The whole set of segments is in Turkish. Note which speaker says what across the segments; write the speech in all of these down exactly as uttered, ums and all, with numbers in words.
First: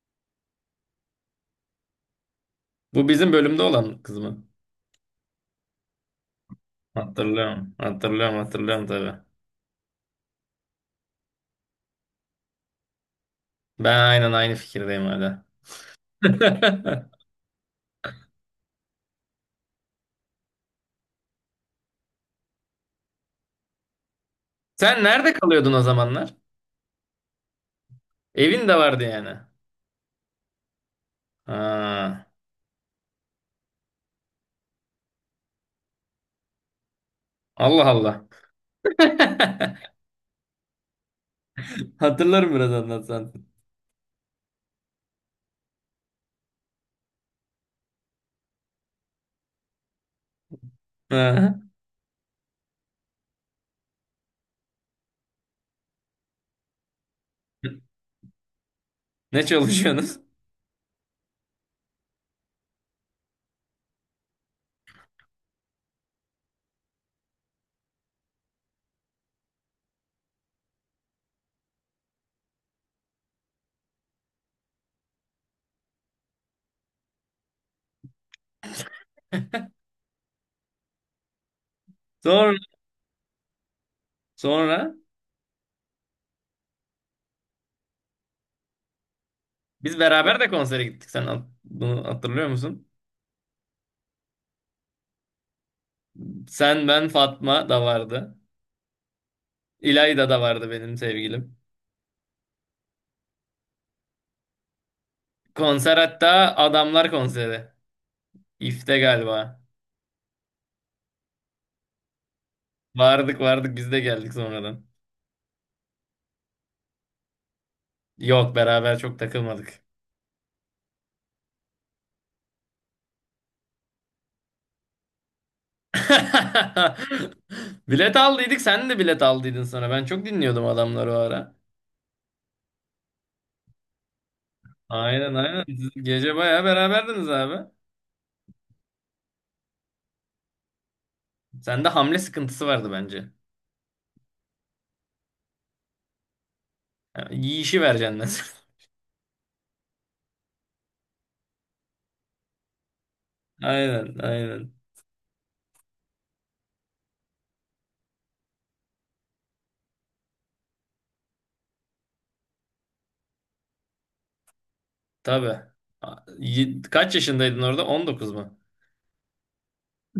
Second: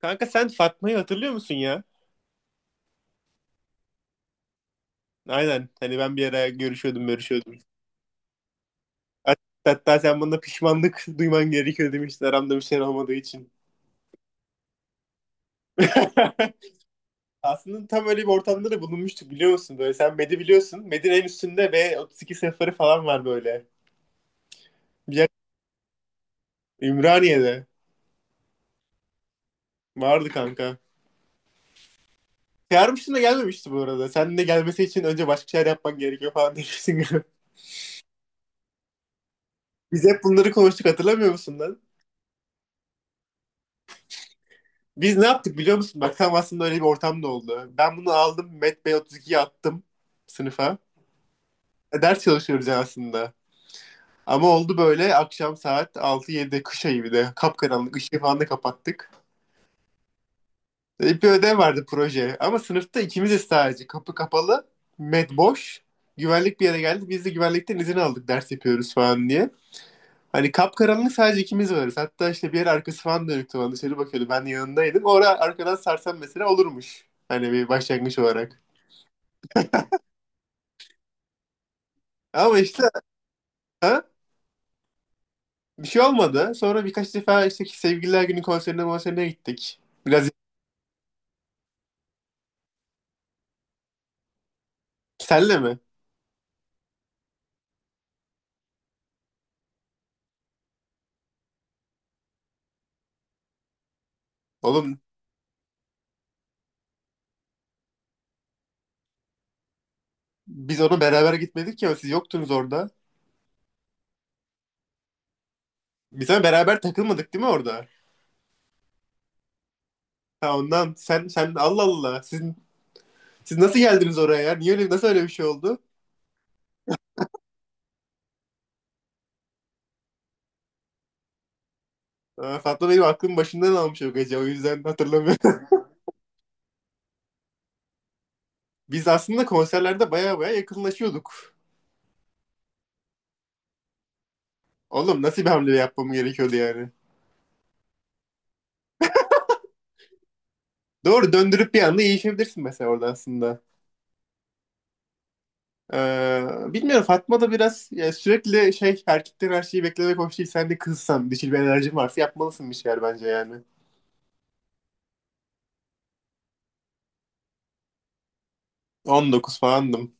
Speaker 1: Kanka sen Fatma'yı hatırlıyor musun ya?
Speaker 2: Bu bizim bölümde olan kız mı?
Speaker 1: Aynen. Hani ben bir ara görüşüyordum, görüşüyordum.
Speaker 2: Hatırlıyorum. Hatırlıyorum hatırlıyorum tabii.
Speaker 1: Hat- Hatta sen bana pişmanlık duyman gerekiyor demiştin aramda bir şey olmadığı için.
Speaker 2: Ben aynen aynı fikirdeyim hala.
Speaker 1: Aslında tam öyle bir ortamda da bulunmuştuk biliyor musun? Böyle sen Medi biliyorsun. Medi'nin en üstünde ve otuz iki sıfırı falan var böyle.
Speaker 2: Sen
Speaker 1: Bir yer
Speaker 2: nerede kalıyordun o zamanlar?
Speaker 1: Ümraniye'de.
Speaker 2: Evin de vardı yani.
Speaker 1: Vardı kanka.
Speaker 2: Ha,
Speaker 1: Çağırmıştın da gelmemişti bu arada. Sen de gelmesi için önce başka şeyler yapman gerekiyor falan demiştin.
Speaker 2: Allah Allah.
Speaker 1: Biz hep bunları konuştuk, hatırlamıyor musun lan?
Speaker 2: Hatırlarım biraz anlatsan.
Speaker 1: Biz ne yaptık biliyor musun? Bak, tam aslında öyle bir ortam da oldu. Ben bunu aldım, Met Bey otuz ikiye attım, sınıfa.
Speaker 2: Ha.
Speaker 1: E, ders çalışıyoruz yani aslında. Ama oldu böyle akşam saat altı yedi, kış ayı bir de. Kapkaranlık, ışığı falan da kapattık.
Speaker 2: Ne çalışıyorsunuz?
Speaker 1: E, bir ödev vardı, proje. Ama sınıfta ikimiziz sadece. Kapı kapalı. Met boş. Güvenlik bir yere geldi. Biz de güvenlikten izin aldık, ders yapıyoruz falan diye. Hani kapkaranlık, sadece ikimiz varız. Hatta işte bir yer arkası falan dönüktü, bana dışarı bakıyordu. Ben de yanındaydım. Orada arkadan sarsam mesela olurmuş. Hani bir başlangıç olarak.
Speaker 2: Sonra,
Speaker 1: Ama işte ha,
Speaker 2: sonra
Speaker 1: Bir şey olmadı. Sonra birkaç defa işte sevgililer günü konserine konserine gittik.
Speaker 2: biz
Speaker 1: Biraz
Speaker 2: beraber de konsere gittik. Sen hat- bunu hatırlıyor musun?
Speaker 1: senle mi?
Speaker 2: Sen, ben, Fatma da vardı. İlayda da vardı benim sevgilim.
Speaker 1: Oğlum
Speaker 2: Konser hatta Adamlar konseri. İF'te galiba.
Speaker 1: biz ona beraber gitmedik ya, siz yoktunuz orada.
Speaker 2: Vardık vardık biz de geldik sonradan.
Speaker 1: Biz ama beraber takılmadık değil mi orada?
Speaker 2: Yok, beraber çok takılmadık.
Speaker 1: Ha ondan sen sen Allah Allah, siz siz nasıl geldiniz oraya ya? Niye öyle, nasıl öyle bir şey oldu?
Speaker 2: Bilet aldıydık, sen de bilet aldıydın sonra. Ben çok dinliyordum adamları o ara.
Speaker 1: Ha, Fatma benim aklım başından almış o gece, o yüzden
Speaker 2: Aynen, aynen.
Speaker 1: hatırlamıyorum.
Speaker 2: Siz gece bayağı beraberdiniz abi.
Speaker 1: Biz aslında konserlerde baya baya yakınlaşıyorduk.
Speaker 2: Sende hamle sıkıntısı vardı bence.
Speaker 1: Oğlum nasıl bir hamle yapmam gerekiyordu yani?
Speaker 2: Yani yiyişi vereceksin mesela.
Speaker 1: Doğru döndürüp bir anda iyileşebilirsin mesela orada aslında.
Speaker 2: Aynen, aynen.
Speaker 1: Ee, bilmiyorum, Fatma da biraz ya sürekli şey, erkekten her şeyi beklemek hoş değil. Sen de kızsan, dişil bir enerjin varsa yapmalısın bir şeyler bence yani.
Speaker 2: Tabii. A- y- Kaç yaşındaydın orada? On dokuz mu?
Speaker 1: on dokuz falandım.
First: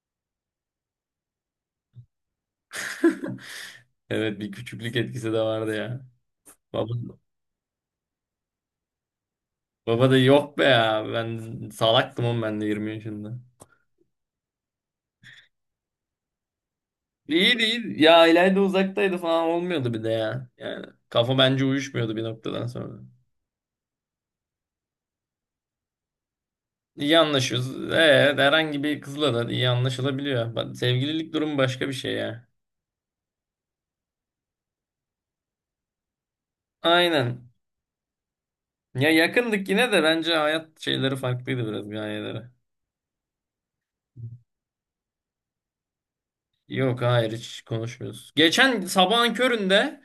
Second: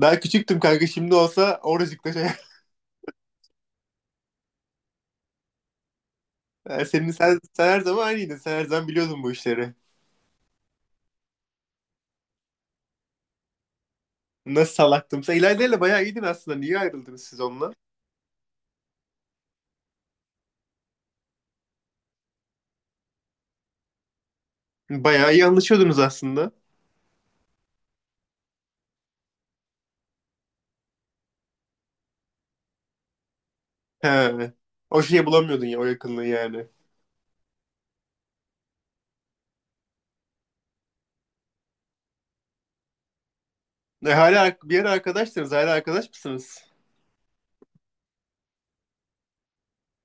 Speaker 1: Daha küçüktüm kanka, şimdi olsa oracıkta şey.
Speaker 2: Evet, bir küçüklük etkisi de vardı ya.
Speaker 1: Ee,
Speaker 2: Baba,
Speaker 1: Senin sen, sen her zaman aynıydın. Sen her zaman biliyordun bu işleri.
Speaker 2: baba da yok be ya. Ben salaktım oğlum, ben de yirmi yaşında.
Speaker 1: Nasıl salaktım. Sen İlayda ile bayağı iyiydin aslında. Niye ayrıldınız siz
Speaker 2: İyi
Speaker 1: onunla?
Speaker 2: değil. Ya İlayda uzaktaydı falan, olmuyordu bir de ya. Yani kafa bence uyuşmuyordu bir noktadan sonra.
Speaker 1: Bayağı iyi anlaşıyordunuz aslında.
Speaker 2: İyi anlaşıyoruz. Ee, herhangi bir kızla da iyi anlaşılabiliyor. Bak, sevgililik durumu başka bir şey ya.
Speaker 1: He. O şeyi bulamıyordun ya, o yakınlığı yani.
Speaker 2: Aynen. Ya, yakındık yine de, bence hayat şeyleri farklıydı biraz, gayeleri.
Speaker 1: E, hala bir ara arkadaştınız. Hala arkadaş mısınız?
Speaker 2: Yok, hayır, hiç konuşmuyoruz. Geçen sabahın köründe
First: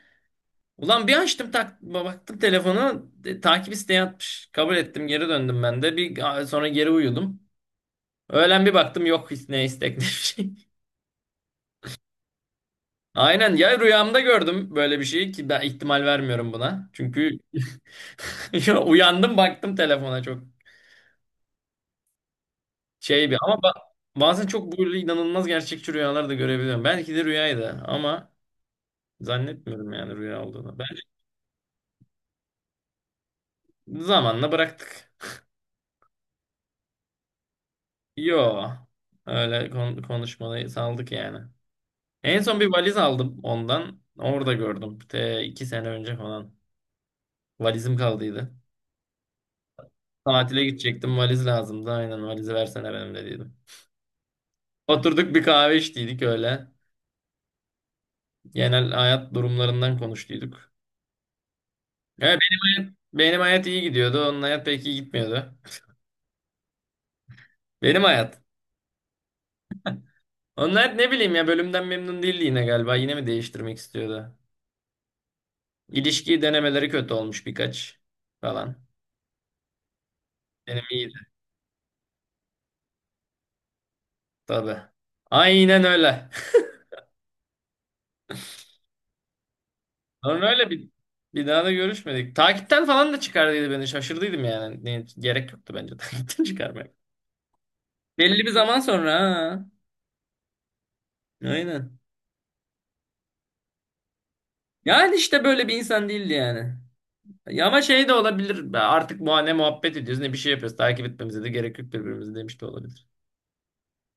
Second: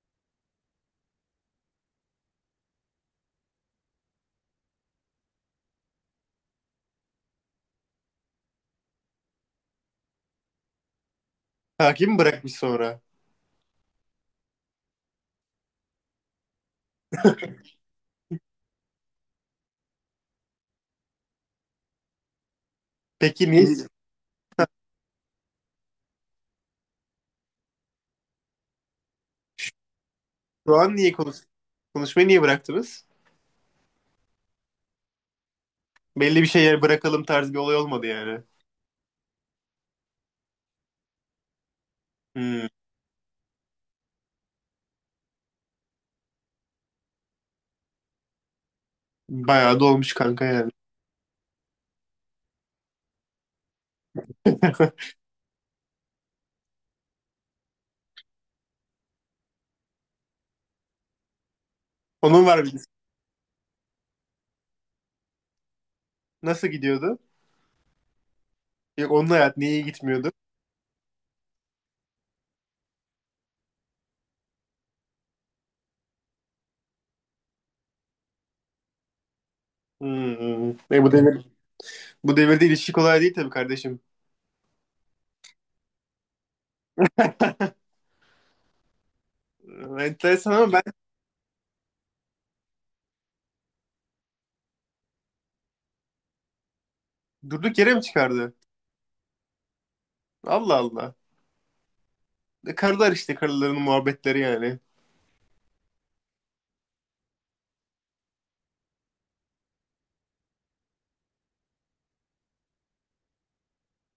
Speaker 2: ulan bir açtım tak baktım telefonu, e, takip isteği atmış. Kabul ettim, geri döndüm ben de. Bir sonra geri uyudum. Öğlen bir baktım, yok ne istek ne bir şey.
Speaker 1: Takip mi bırakmış sonra?
Speaker 2: Aynen, ya rüyamda gördüm böyle bir şeyi ki ben ihtimal vermiyorum buna. Çünkü ya uyandım baktım telefona, çok şey bir
Speaker 1: Peki
Speaker 2: ama ba-
Speaker 1: niye
Speaker 2: bazen çok böyle inanılmaz gerçekçi rüyalar da görebiliyorum. Belki de rüyaydı ama zannetmiyorum yani rüya
Speaker 1: Şu
Speaker 2: olduğunu. Ben
Speaker 1: an niye konuş konuşmayı niye bıraktınız?
Speaker 2: zamanla bıraktık.
Speaker 1: Belli bir şeyler bırakalım tarzı bir olay olmadı yani.
Speaker 2: Yo, öyle kon konuşmayı saldık yani. En son bir
Speaker 1: Hmm,
Speaker 2: valiz aldım ondan. Orada gördüm. Te iki sene önce falan. Valizim kaldıydı.
Speaker 1: bayağı da olmuş kanka
Speaker 2: Tatile
Speaker 1: yani.
Speaker 2: gidecektim, valiz lazımdı. Aynen, valizi versene benim dediydim. Oturduk bir kahve içtiydik öyle. Genel hayat durumlarından konuştuyduk. Evet,
Speaker 1: Onun
Speaker 2: benim
Speaker 1: var bir
Speaker 2: hayat, benim hayat iyi gidiyordu. Onun hayat pek iyi gitmiyordu.
Speaker 1: Nasıl gidiyordu?
Speaker 2: Benim hayat.
Speaker 1: Yok, onun hayat niye iyi gitmiyordu?
Speaker 2: Onun hayat, ne bileyim ya, bölümden memnun değildi yine galiba. Yine mi değiştirmek istiyordu? İlişki denemeleri kötü olmuş birkaç falan.
Speaker 1: Hmm.
Speaker 2: Benim
Speaker 1: E, bu
Speaker 2: iyiydi
Speaker 1: devir bu devirde ilişki kolay değil tabii kardeşim.
Speaker 2: tabii. Aynen öyle.
Speaker 1: E,
Speaker 2: Sonra
Speaker 1: Enteresan
Speaker 2: öyle
Speaker 1: ama ben
Speaker 2: bir bir daha da görüşmedik. Takipten falan da çıkardıydı beni. Şaşırdıydım yani. Ne, gerek yoktu bence takipten çıkarmaya.
Speaker 1: Durduk yere mi
Speaker 2: Belli bir
Speaker 1: çıkardı?
Speaker 2: zaman sonra, ha.
Speaker 1: Allah Allah.
Speaker 2: Aynen.
Speaker 1: E, karılar işte, karıların muhabbetleri yani.
Speaker 2: Yani işte böyle bir insan değildi yani. Ya ama şey de olabilir. Artık bu, ne muhabbet ediyoruz ne bir şey yapıyoruz. Takip etmemize de gerek yok birbirimizi demiş de olabilir.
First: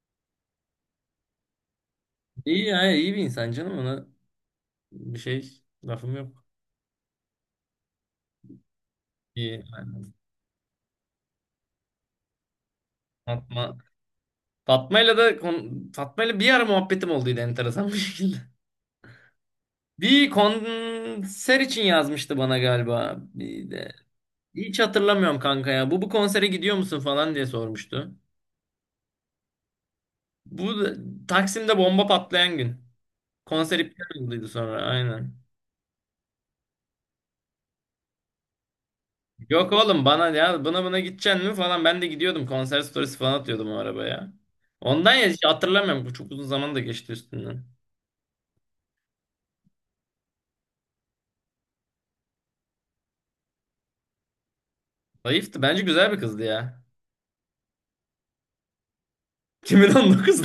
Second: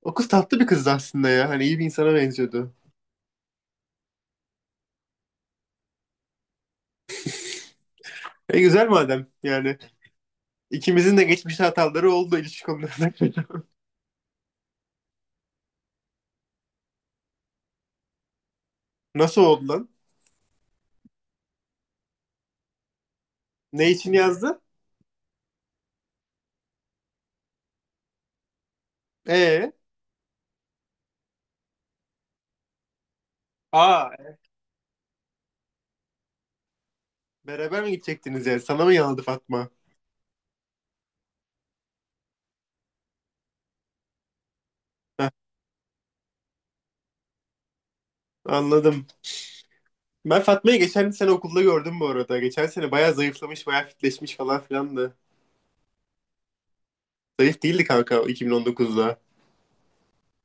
Speaker 1: O kız tatlı bir kızdı aslında ya. Hani iyi bir insana
Speaker 2: İyi,
Speaker 1: benziyordu.
Speaker 2: ya iyi bir insan canım, ona bir şey lafım yok.
Speaker 1: E güzel madem
Speaker 2: İyi.
Speaker 1: yani.
Speaker 2: Yani
Speaker 1: İkimizin de geçmişte hataları oldu ilişki konularında.
Speaker 2: Fatma. Fatma'yla da kon- Fatma'yla bir ara muhabbetim olduydı enteresan bir şekilde.
Speaker 1: Nasıl oldu lan?
Speaker 2: Bir konser için yazmıştı bana galiba. Bir
Speaker 1: Ne
Speaker 2: de.
Speaker 1: için yazdı?
Speaker 2: Hiç hatırlamıyorum kanka ya. Bu bu konsere gidiyor musun falan diye sormuştu.
Speaker 1: Ee,
Speaker 2: Bu da- Taksim'de bomba patlayan gün. Konser iptal
Speaker 1: aa
Speaker 2: olduydu sonra, aynen.
Speaker 1: Beraber mi gidecektiniz yani? Sana mı yanıldı Fatma?
Speaker 2: Yok oğlum, bana ya buna, buna gideceksin mi falan, ben de gidiyordum, konser storiesi falan atıyordum o arabaya. Ondan, ya hiç hatırlamıyorum, bu çok uzun zaman da geçti üstünden.
Speaker 1: Anladım. Ben Fatma'yı geçen sene okulda gördüm bu arada. Geçen sene bayağı zayıflamış, bayağı fitleşmiş falan filan da.
Speaker 2: Zayıftı bence, güzel bir kızdı ya.
Speaker 1: Zayıf değildi kanka iki bin on dokuzda.
Speaker 2: 2019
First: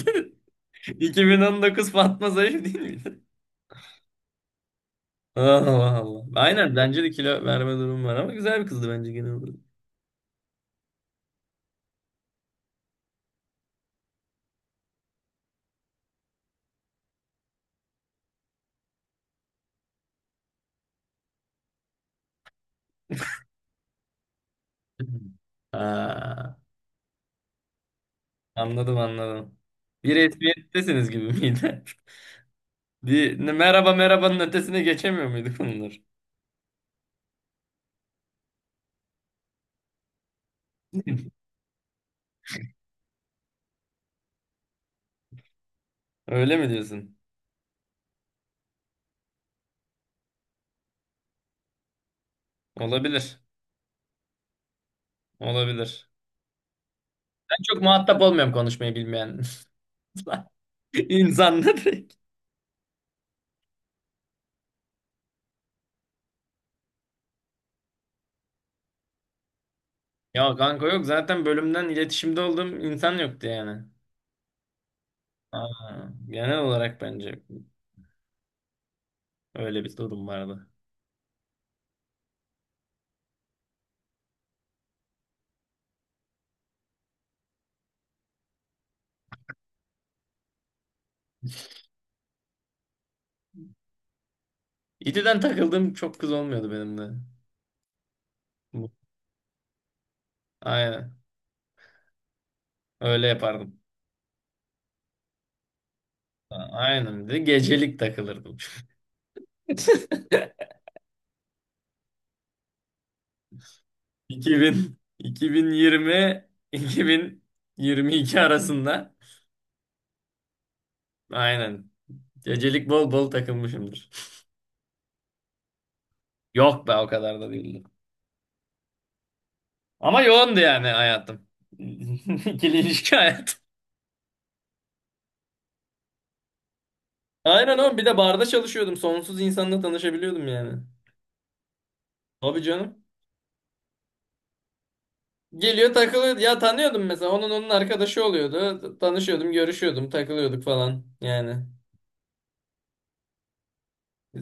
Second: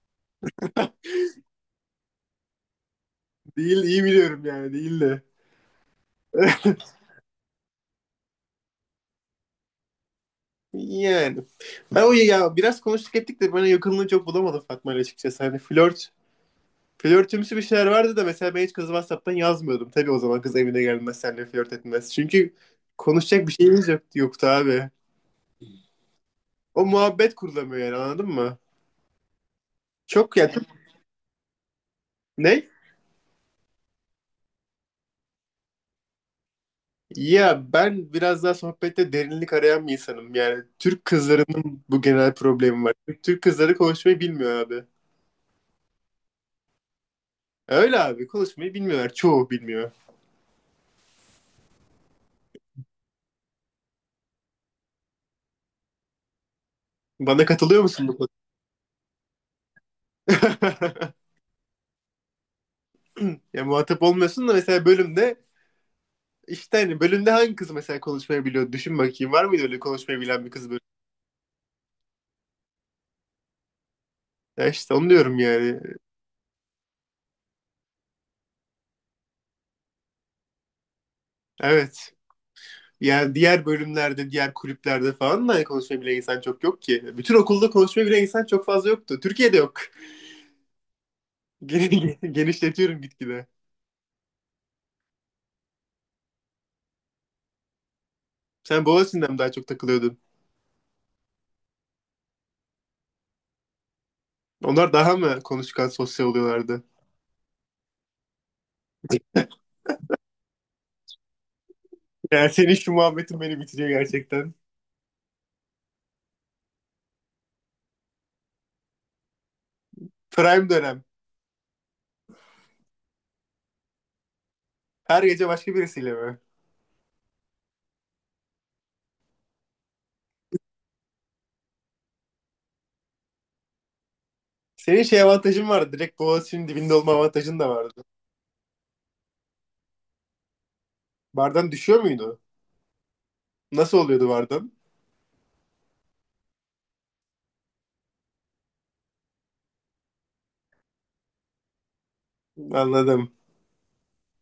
Speaker 2: 2019 Fatma zayıf değil miydi?
Speaker 1: Değil, iyi biliyorum yani, değildi.
Speaker 2: Allah Allah. Aynen, bence de kilo verme durumu var ama güzel bir kızdı bence genel olarak.
Speaker 1: Yani. Ben o ya biraz konuştuk ettik de bana yakınlığı çok bulamadım Fatma ile açıkçası. Hani flört, flörtümsü bir şeyler vardı da, mesela ben hiç kızı WhatsApp'tan yazmıyordum. Tabii o zaman kız evine gelmez, seninle flört etmez. Çünkü konuşacak bir şeyimiz yok, yoktu abi.
Speaker 2: Ha,
Speaker 1: O muhabbet kurulamıyor yani, anladın mı?
Speaker 2: anladım, anladım. Bir
Speaker 1: Çok ya çok-
Speaker 2: resmiyettesiniz gibi miydi?
Speaker 1: Ne?
Speaker 2: Bir merhaba merhabanın ötesine geçemiyor muyduk bunlar?
Speaker 1: Ya ben biraz daha sohbette derinlik arayan bir insanım. Yani Türk kızlarının bu genel problemi var. Türk kızları konuşmayı bilmiyor abi.
Speaker 2: Öyle mi diyorsun?
Speaker 1: Öyle abi, konuşmayı bilmiyorlar. Çoğu bilmiyor.
Speaker 2: Olabilir. Olabilir.
Speaker 1: Bana
Speaker 2: Ben çok
Speaker 1: katılıyor musun bu
Speaker 2: muhatap
Speaker 1: konuda?
Speaker 2: olmuyorum konuşmayı bilmeyen insanla direkt.
Speaker 1: Ya muhatap olmuyorsun da mesela bölümde işte, hani bölümde hangi kız mesela konuşmayı biliyor? Düşün bakayım, var mıydı öyle konuşmayı bilen bir
Speaker 2: Ya
Speaker 1: kız böyle?
Speaker 2: kanka, yok zaten bölümden iletişimde olduğum insan yoktu yani.
Speaker 1: Ya işte onu diyorum yani.
Speaker 2: Aa, genel olarak bence öyle bir durum vardı.
Speaker 1: Evet. Yani diğer bölümlerde, diğer kulüplerde falan da konuşabilen insan çok yok ki. Bütün okulda konuşmaya konuşabilen insan çok fazla yoktu. Türkiye'de yok. Gen- Genişletiyorum gitgide.
Speaker 2: İTÜ'den takıldığım çok kız olmuyordu benim de.
Speaker 1: Sen
Speaker 2: Bu-
Speaker 1: Boğaziçi'nden mi daha çok takılıyordun?
Speaker 2: Aynen. Öyle yapardım.
Speaker 1: Onlar daha mı konuşkan, sosyal
Speaker 2: A-
Speaker 1: oluyorlardı?
Speaker 2: Aynen, bir de gecelik takılırdım.
Speaker 1: Yani senin şu muhabbetin beni bitiriyor gerçekten.
Speaker 2: iki bin iki bin yirmi iki bin yirmi iki arasında,
Speaker 1: Prime dönem.
Speaker 2: aynen, gecelik bol bol takılmışımdır.
Speaker 1: Her gece başka birisiyle mi?
Speaker 2: Yok be, o kadar da değildi. Ama yoğundu yani hayatım. İkili ilişki hayatım.
Speaker 1: Senin şey avantajın vardı. Direkt Boğaziçi'nin dibinde olma avantajın da
Speaker 2: Aynen oğlum, bir
Speaker 1: vardı.
Speaker 2: de barda çalışıyordum. Sonsuz insanla tanışabiliyordum yani.
Speaker 1: Bardan düşüyor muydu?
Speaker 2: Tabii canım.
Speaker 1: Nasıl oluyordu bardan?
Speaker 2: Geliyor, takılıyor. Ya tanıyordum mesela. Onun onun arkadaşı oluyordu. T- Tanışıyordum, görüşüyordum, takılıyorduk falan. Yani.
Speaker 1: Anladım.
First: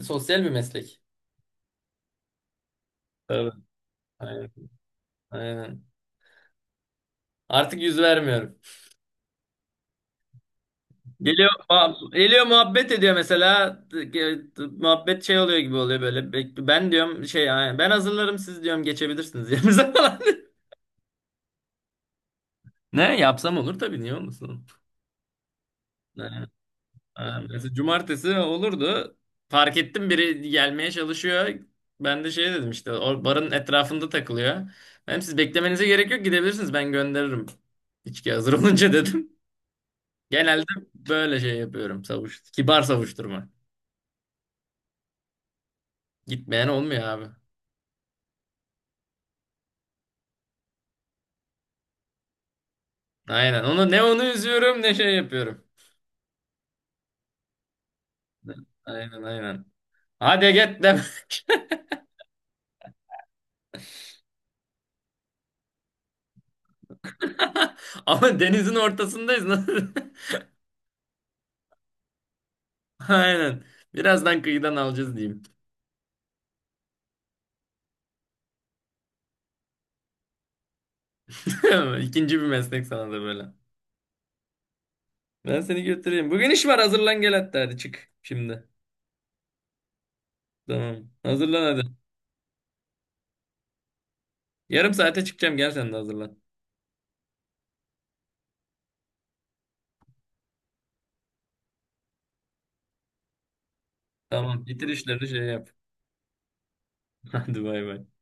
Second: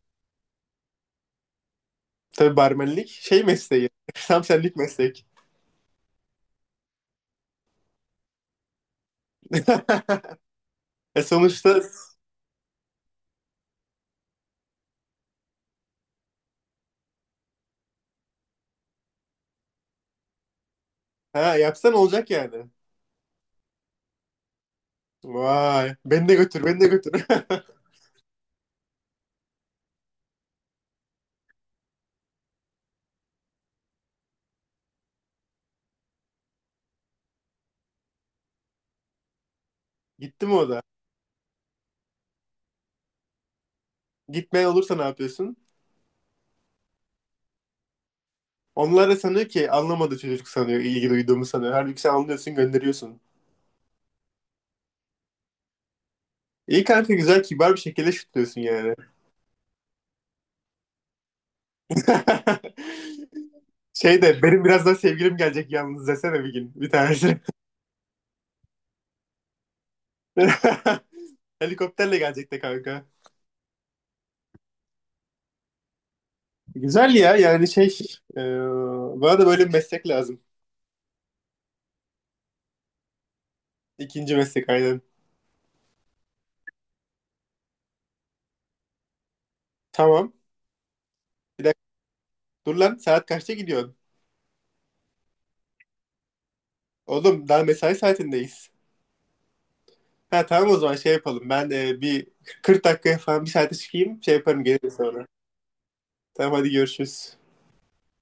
Speaker 2: Sosyal bir meslek.
Speaker 1: Tabii barmenlik şey
Speaker 2: Tabii.
Speaker 1: mesleği. Tam
Speaker 2: Aynen.
Speaker 1: senlik meslek.
Speaker 2: Aynen. Artık yüz vermiyorum.
Speaker 1: E
Speaker 2: Geliyor,
Speaker 1: sonuçta
Speaker 2: muhab- geliyor muhabbet ediyor mesela. Ge- Muhabbet şey oluyor gibi oluyor böyle. Be- Ben diyorum şey yani, ben hazırlarım siz diyorum, geçebilirsiniz yerinize falan.
Speaker 1: ha, yapsan olacak yani.
Speaker 2: Ne yapsam olur tabii, niye olmasın?
Speaker 1: Vay. Beni de
Speaker 2: Ne?
Speaker 1: götür, beni de götür.
Speaker 2: Ha, mesela cumartesi olurdu. Fark ettim biri gelmeye çalışıyor. Ben de şey dedim, işte o barın etrafında takılıyor. Hem siz beklemenize gerek yok, gidebilirsiniz, ben gönderirim. İçki hazır olunca, dedim.
Speaker 1: Gitti mi
Speaker 2: Genelde
Speaker 1: o da?
Speaker 2: böyle şey yapıyorum, savuş. Kibar savuşturma.
Speaker 1: Gitmeyen olursa ne yapıyorsun?
Speaker 2: Gitmeyen olmuyor abi.
Speaker 1: Onlar da sanıyor ki anlamadı, çocuk sanıyor, ilgi duyduğumu sanıyor. Halbuki sen anlıyorsun, gönderiyorsun.
Speaker 2: Aynen. Onu ne onu üzüyorum ne şey yapıyorum.
Speaker 1: İyi kanka, güzel, kibar bir şekilde şutluyorsun yani.
Speaker 2: Aynen, aynen. Hadi git demek.
Speaker 1: Şey de benim birazdan sevgilim gelecek yalnız desene bir gün bir tanesi.
Speaker 2: Ama denizin ortasındayız. Nasıl?
Speaker 1: Helikopterle gelecek de kanka.
Speaker 2: Aynen. Birazdan kıyıdan alacağız diyeyim.
Speaker 1: Güzel ya yani şey e, bana da böyle bir meslek lazım.
Speaker 2: İkinci bir meslek sana da böyle.
Speaker 1: İkinci meslek aynen.
Speaker 2: Ben seni götüreyim. Bugün iş var, hazırlan gel, hatta hadi çık şimdi.
Speaker 1: Tamam.
Speaker 2: Tamam. Hazırlan
Speaker 1: Bir
Speaker 2: hadi.
Speaker 1: dakika. Dur lan, saat kaçta gidiyorsun?
Speaker 2: Yarım saate çıkacağım, gel sen de hazırlan.
Speaker 1: Oğlum daha mesai saatindeyiz. Ha tamam, o zaman şey yapalım. Ben e, bir Kırk dakikaya falan, bir saate çıkayım. Şey yaparım,
Speaker 2: Tamam, bitir
Speaker 1: gelirim sonra.
Speaker 2: işlerini, şey yap.
Speaker 1: Tamam hadi, görüşürüz.
Speaker 2: Hadi, bay bay.